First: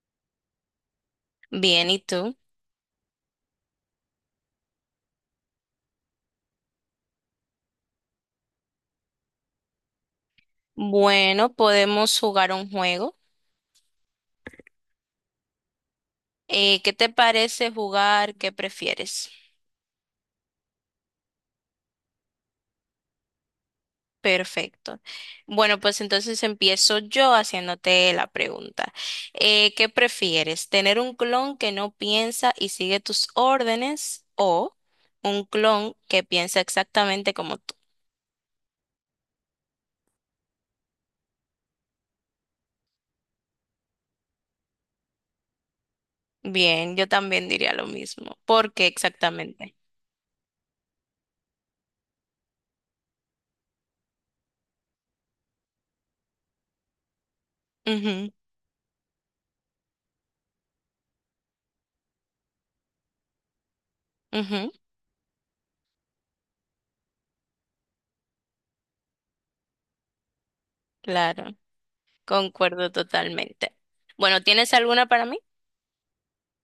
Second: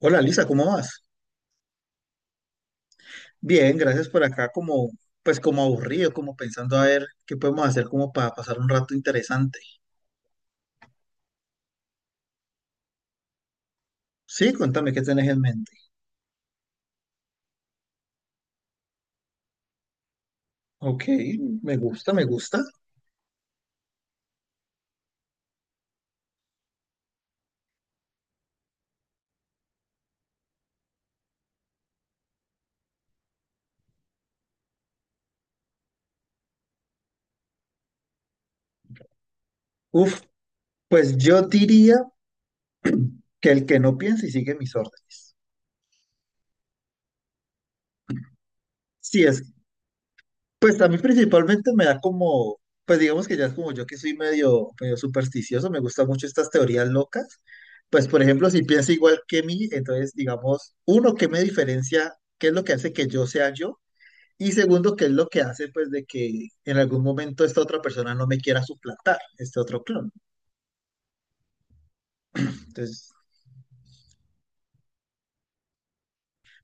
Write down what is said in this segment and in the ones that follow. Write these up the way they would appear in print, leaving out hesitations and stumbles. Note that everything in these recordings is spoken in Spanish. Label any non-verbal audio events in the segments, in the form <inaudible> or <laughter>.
Hola Lisa, ¿cómo vas? Bien, ¿y tú? Bien, gracias por acá, como pues como aburrido, como pensando a ver qué podemos hacer como para pasar un rato interesante. Bueno, podemos jugar un juego. Sí, cuéntame qué tenés en mente. ¿Qué te parece jugar? ¿Qué prefieres? Ok, me gusta, me gusta. Perfecto. Bueno, pues entonces empiezo yo haciéndote la pregunta. ¿Qué prefieres? ¿Tener un clon que no piensa y sigue tus órdenes o un clon que piensa exactamente como tú? Uf, pues yo diría que el que no piensa y sigue mis órdenes. Bien, yo también diría lo mismo. ¿Por qué Sí, es, exactamente? pues a mí principalmente me da como, pues digamos que ya es como yo que soy medio, medio supersticioso, me gustan mucho estas teorías locas. Pues por Ujú, ejemplo, si piensa igual que mí, entonces digamos, uno, ¿qué me diferencia? ¿Qué es lo que hace que yo sea yo? Y ujú, segundo, que es lo que hace, pues, de que en algún momento esta otra persona no me quiera suplantar, este otro clon. claro, concuerdo Entonces, totalmente. Bueno, ¿tienes alguna para mí?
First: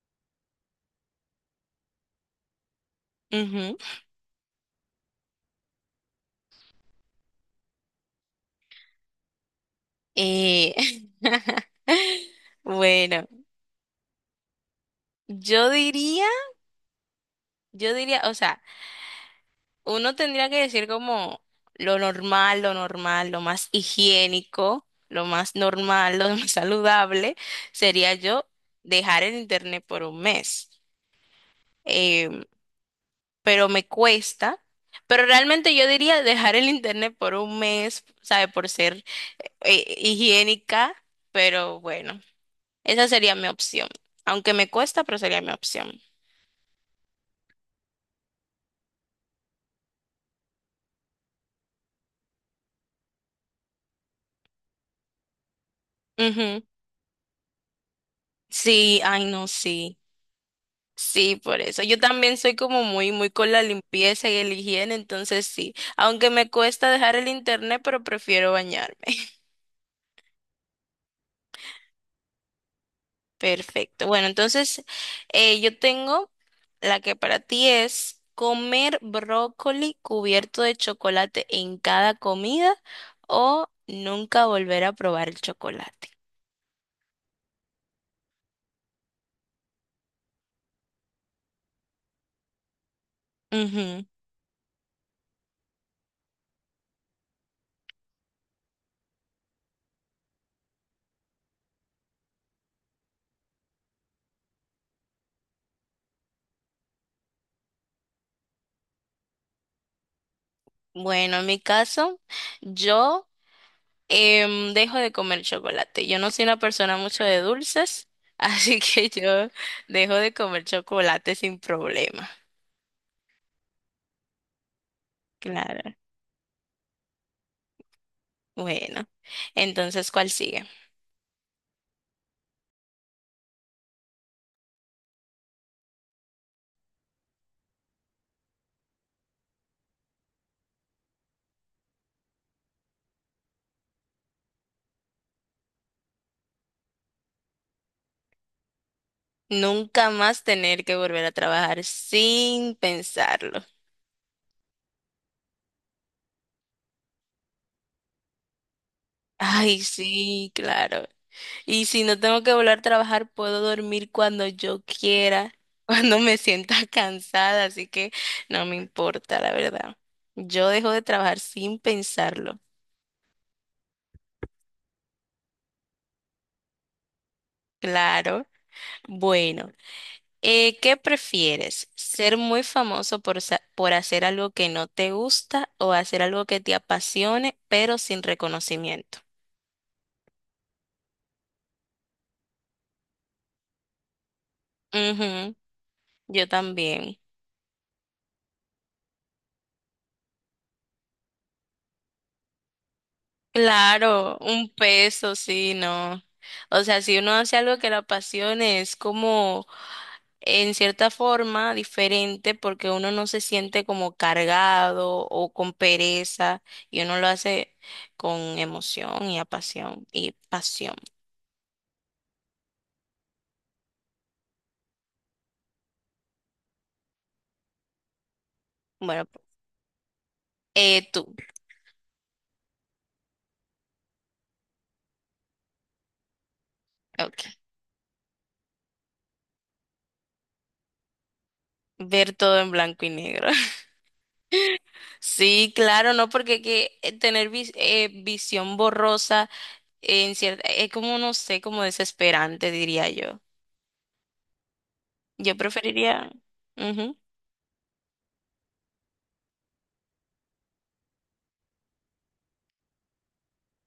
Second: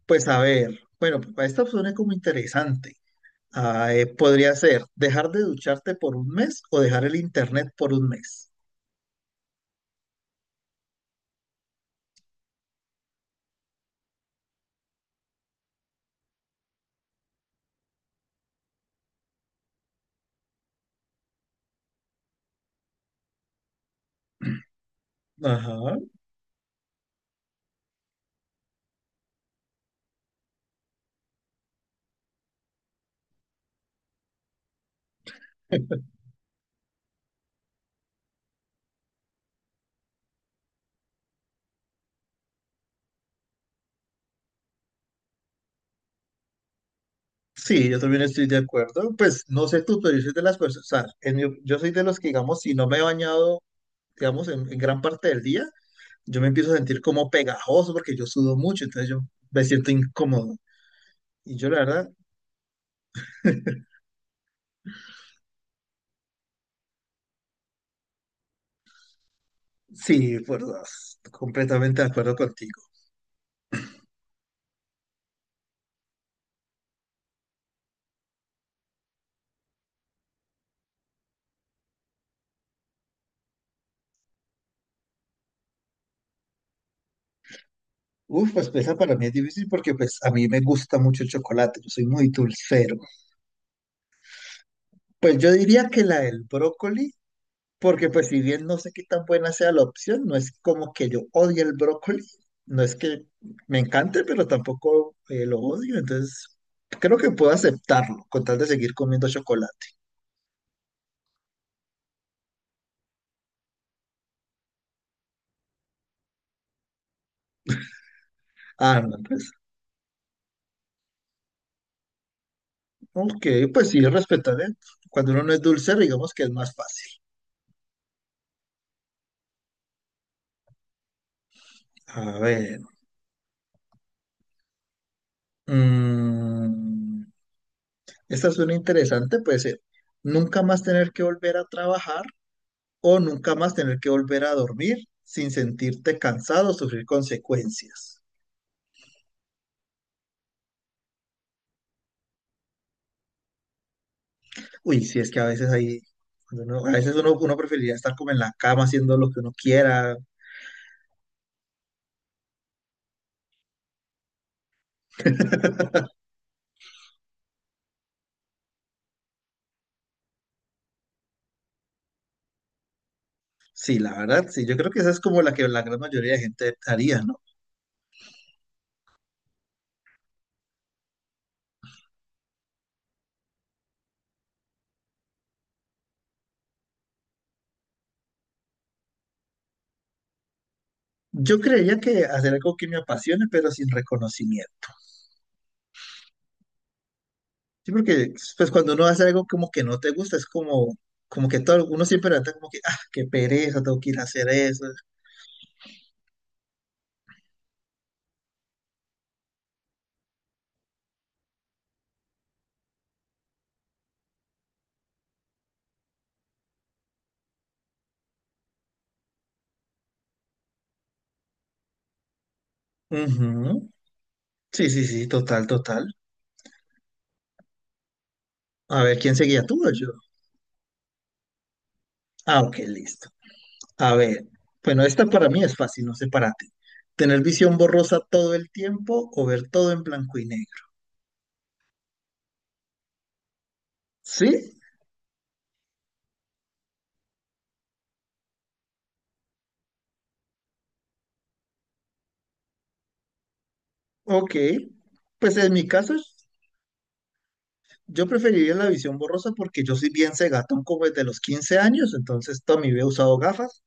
pues, a ver, bueno, pues, esta opción es como interesante. Ujú. Ah, podría ser dejar de ducharte por un mes o dejar el internet por un mes. Eh, <laughs> bueno, yo diría, yo diría, o sea, uno tendría que decir como lo normal, lo normal, lo más higiénico, lo más Ajá. normal, <laughs> lo más saludable, sería yo dejar el internet por un mes. Em, pero me cuesta, pero realmente yo <laughs> diría dejar el internet por un mes, ¿sabe? Por ser higiénica, pero bueno. Esa sería mi opción. Aunque me cuesta, pero sería mi opción. Sí, yo también estoy de acuerdo. Pues no sé tú, pero yo soy de las personas, o sea, yo soy de los que, digamos, si no me he bañado, digamos, en gran parte del día, yo me Ujú. empiezo a sentir como pegajoso porque yo sudo mucho, Sí, entonces yo ay, no, me siento sí. incómodo. Sí, Y por yo, la eso. Yo verdad, también soy como muy, muy con la limpieza y el higiene, entonces sí. Aunque me cuesta dejar el internet, pero prefiero bañarme. <laughs> sí, por dos. Completamente de acuerdo contigo. Perfecto. Bueno, entonces yo tengo la que para ti es comer brócoli cubierto de chocolate en cada comida o nunca volver a probar el chocolate. Uf, pues esa para mí es difícil porque pues a mí me gusta mucho el chocolate, yo soy muy dulcero. Pues yo diría que la del brócoli, porque pues si bien no sé qué tan buena sea la opción, no es como que yo odie el brócoli, no es que me encante, pero tampoco lo odio, entonces creo que puedo aceptarlo con tal de seguir comiendo chocolate. Bueno, en mi caso, yo dejo de comer chocolate. Yo no soy una persona mucho de dulces, <laughs> así Ah, que no, yo pues, dejo de comer chocolate sin problema. ok, pues sí, respetaré. Cuando uno no es Claro. dulcero, digamos que es más fácil. Bueno, entonces, ¿cuál sigue? A ver. Mm, Esta suena interesante, puede ser nunca más tener que volver a trabajar o nunca más tener que volver a dormir sin sentirte cansado o sufrir consecuencias. Nunca más tener que volver a trabajar sin pensarlo. Uy, si es que a veces hay, a veces uno preferiría estar como en la cama haciendo lo que uno Ay, quiera. sí, claro. Y si no tengo que volver a trabajar, puedo dormir cuando yo quiera, <laughs> cuando me sienta <laughs> cansada, así que no me importa, la verdad. Yo dejo de trabajar sin pensarlo. Sí, la verdad, sí, yo creo que esa es como la que la gran mayoría de gente haría, ¿no? Claro. Bueno, ¿qué prefieres? ¿Ser muy famoso por hacer algo que no te gusta o hacer algo que te apasione, pero sin reconocimiento? Yo creía que hacer algo que me apasione, pero sin reconocimiento. Ujú, yo también. Sí, porque pues cuando uno hace algo como que no te gusta, es como, como que todo, uno siempre levanta como que, ah, qué pereza, tengo que ir a Claro, hacer un eso. peso, sí, no. O sea, si uno hace algo que le apasione, es como en cierta forma diferente porque uno no se siente como cargado o con pereza y uno lo hace con emoción y apasión y pasión. Ujú. Sí, sí, sí, total, total. A ver, Bueno, ¿quién seguía tú o yo? Tú, Ah, ok, listo. A ver, bueno, esta para mí es fácil, no sé para ti. ¿Tener okay. visión borrosa todo el tiempo o ver todo en blanco y negro? Ver todo en blanco y negro. <laughs> Sí, Sí, claro, no porque que visión borrosa en cierta, es como no sé, como desesperante, diría yo. ok. Pues Yo en mi caso, preferiría... Ujú. yo preferiría la visión borrosa porque yo soy bien cegatón como desde los 15 años, entonces toda mi vida he usado gafas.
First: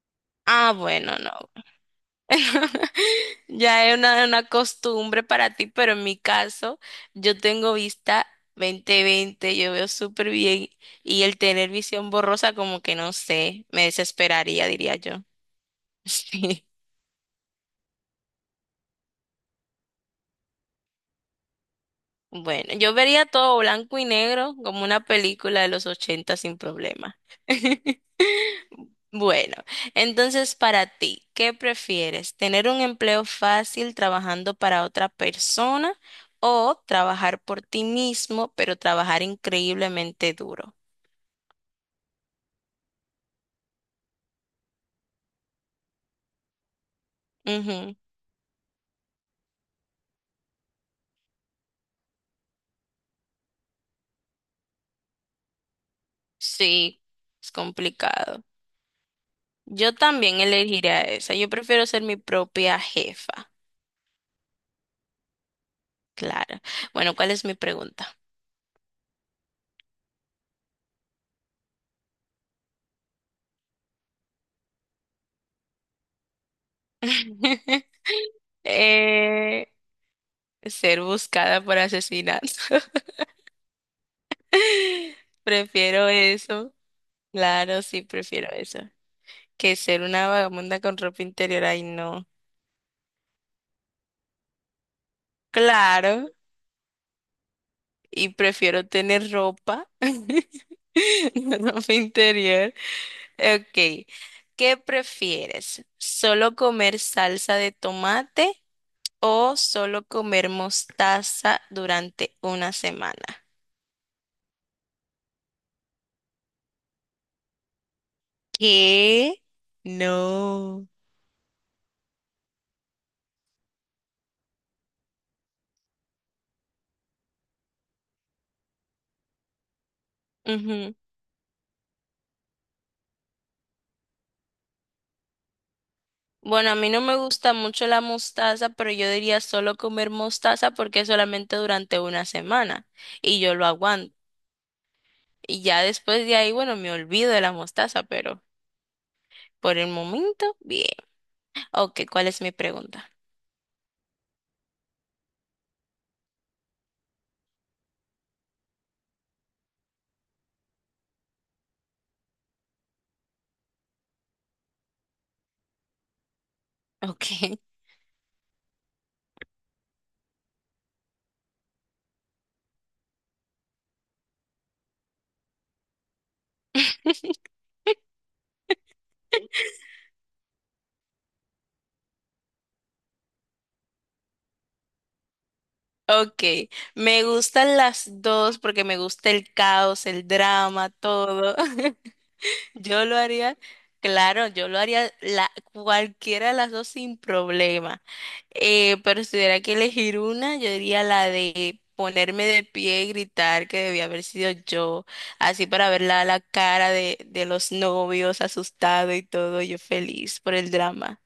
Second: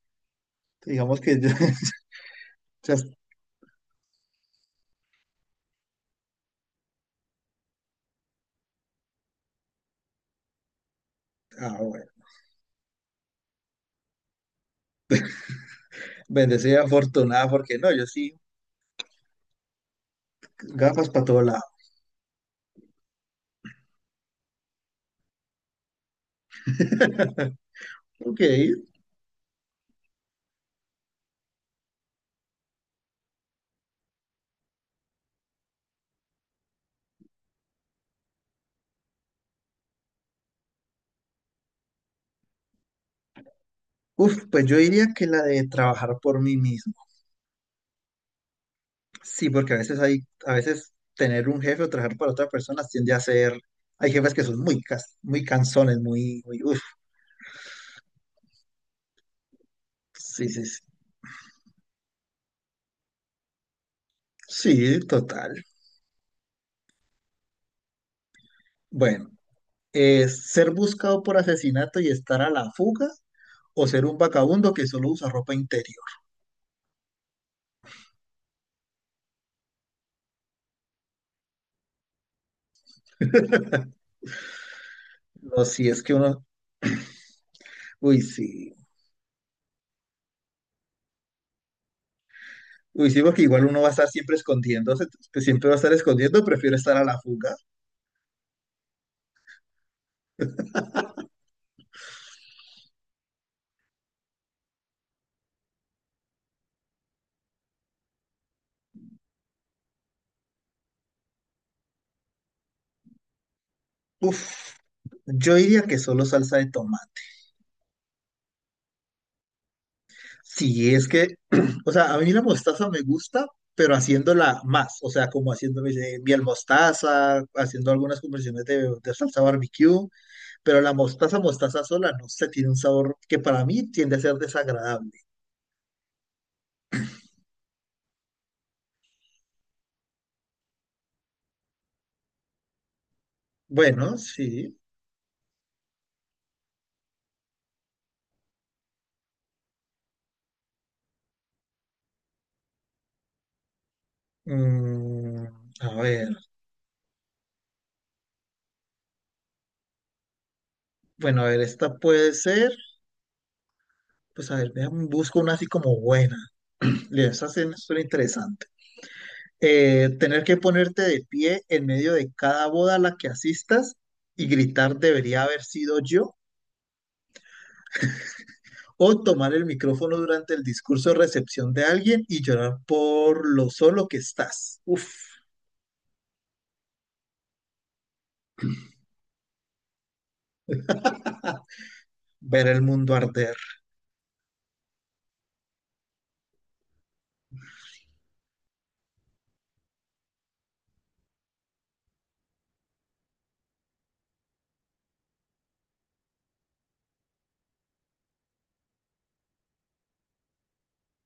Ah, bueno, Digamos no. que yo <laughs> <laughs> sea, Ya es una costumbre para ti, pero en mi caso, yo tengo vista 20/20. Yo veo súper bien y el tener ah, bueno. visión borrosa como que no sé, me desesperaría, diría yo. <laughs> Sí. Bendecida, afortunada, porque no, yo sí, gafas para todo lado. Bueno, yo vería todo blanco y negro como una película de los 80 sin problema. <laughs> Ok. Bueno, entonces para ti, ¿qué prefieres? ¿Tener un empleo fácil trabajando para otra persona o trabajar por ti mismo, pero trabajar increíblemente duro? Uf, pues yo diría que la de trabajar por mí mismo. Ujú. Sí, porque a veces hay, a veces tener un jefe o trabajar para otra persona tiende a ser, hay jefes que son muy, muy cansones, muy, muy, uf. Sí, es complicado. Yo también Sí, sí, sí. elegiría esa. Yo prefiero ser mi propia jefa. Sí, total. Claro. Bueno, ¿cuál es mi pregunta? Bueno, es ser buscado por asesinato y estar a la fuga o ser un vagabundo que solo usa ropa interior. <laughs> Eh, Ser buscada por asesinato. <laughs> No, si es Prefiero que uno, eso. Claro, sí, uy, prefiero sí. eso. Que ser una vagabunda con ropa interior. Ay, no. Uy, sí, porque igual uno va a estar siempre escondiéndose, pues, siempre va a estar Claro, escondiendo, prefiero estar a la fuga. y prefiero tener ropa, <laughs> no ropa interior. Ok, ¿qué prefieres? ¿Solo comer salsa de tomate o solo comer mostaza durante una semana? Uf, yo diría que solo salsa de tomate. ¿Qué? No. Sí, es que, <clears throat> o sea, a mí la mostaza me gusta, pero haciéndola más, o sea, como haciendo miel mostaza, haciendo algunas conversiones de salsa barbecue, pero la Ujú. mostaza, mostaza sola, no sé, tiene un sabor que para mí tiende a ser desagradable. Bueno, a mí no me gusta mucho la mostaza, pero yo diría solo comer mostaza porque es solamente durante una semana y yo lo aguanto. Bueno, sí. Y ya después de ahí, bueno, me olvido de la mostaza, pero por el momento, bien. Ok, ¿cuál es mi pregunta? Mm, a ver, bueno, a ver, esta puede ser, pues a ver, busco una así como buena. Esa Ok, sí me suena interesante. Tener que ponerte de pie en medio de cada boda a la que asistas y gritar debería haber sido yo, o tomar el <laughs> micrófono durante el discurso de recepción de alguien y llorar por lo solo que estás. Uf, ok. Me gustan las dos porque me gusta el caos, el drama, todo. <laughs> <laughs> ver el Yo mundo lo arder. haría, claro, yo lo haría cualquiera de las dos sin problema. Pero si tuviera que elegir una, yo diría la de ponerme de pie y gritar que debía haber sido yo, así para ver la cara de los novios asustado y todo, yo feliz por el drama.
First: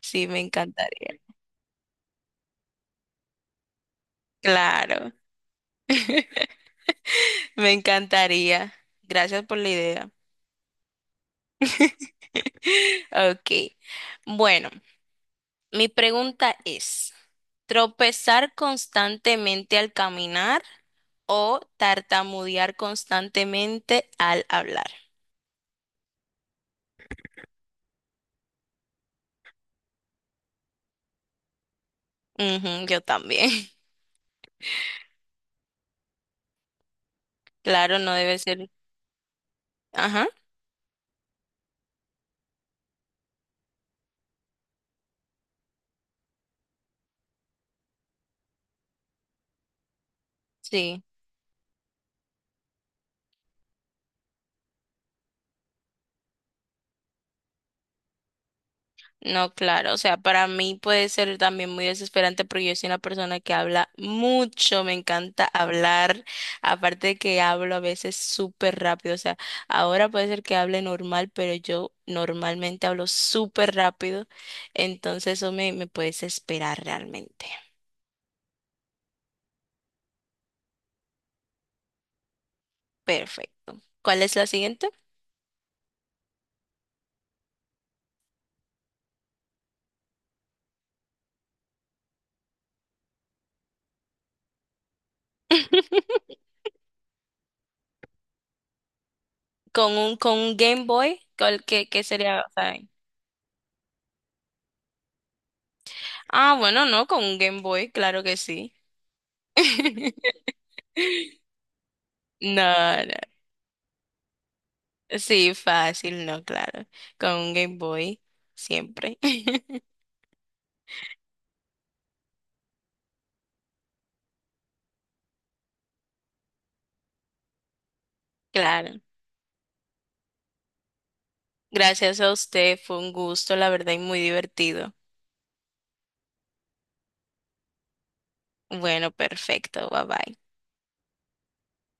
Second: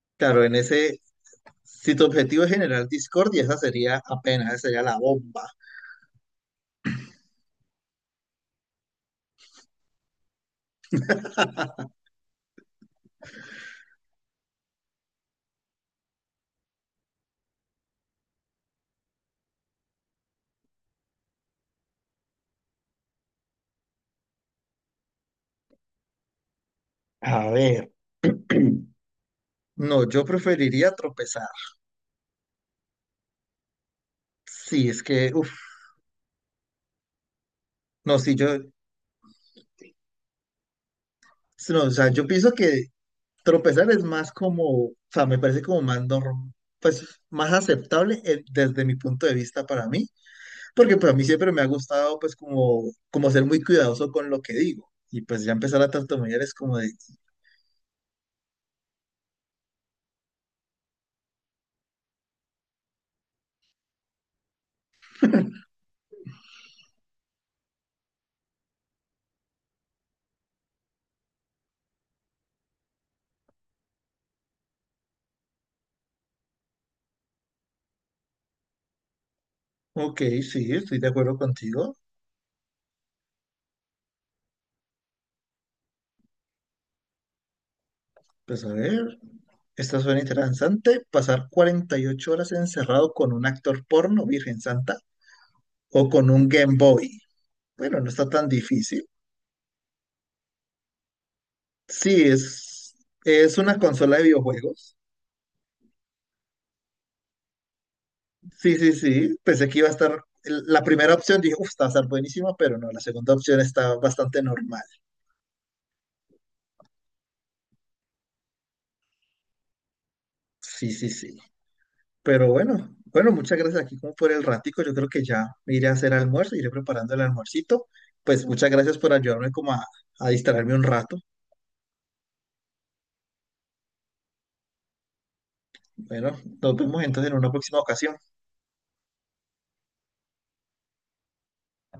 Sí, me Claro, en ese, encantaría. si tu objetivo es generar discordia, esa sería apenas, esa sería la Claro, bomba. me encantaría. Gracias por la idea. <laughs> Ok, bueno, mi pregunta es, ¿tropezar constantemente al caminar o tartamudear constantemente al hablar? A ver, no, yo preferiría tropezar. Ujú, yo también. <laughs> Sí, es que, uf, Claro, no no, si debe yo, ser. Ajá, no, o sea, yo pienso que tropezar es más como, o sea, me parece como más pues más aceptable desde mi punto de vista para mí, porque sí. pues a mí siempre me ha gustado pues como, como ser muy cuidadoso con lo que digo. Y pues ya empezar a tartamudear es como de, No, claro. O sea, para mí puede ser también muy desesperante porque yo soy una persona que habla mucho, me encanta hablar. Aparte de que hablo a veces súper rápido. O sea, ahora puede ser que hable normal, pero yo normalmente hablo súper rápido. Entonces eso me puede desesperar realmente. ok, sí, estoy de acuerdo contigo. Perfecto. ¿Cuál es la siguiente? Pues a ver, esta suena interesante. Pasar 48 horas encerrado con un actor porno, Virgen Santa, o con <laughs> un Game Boy. Bueno, no está tan difícil. Con un Game Boy, ¿ qué Sí, sería? Es una consola de videojuegos. Ah, bueno, no, con un Game Boy, claro que sí. Sí, sí, sí. Pensé que iba a estar. La primera <laughs> opción dije, uff, está a estar buenísima, No, pero no, la no, segunda opción está bastante normal. sí, fácil, no, claro. Con un Game Boy, siempre. <laughs> Sí, sí, sí. Pero bueno, bueno, muchas gracias aquí como por el ratico. Yo creo que ya me iré a hacer almuerzo, iré preparando el almuercito. Pues muchas gracias Claro. por ayudarme como a distraerme un rato. Gracias a usted, fue un gusto, la verdad, y muy divertido. Bueno, nos vemos entonces en una próxima ocasión. Bueno, perfecto, bye bye.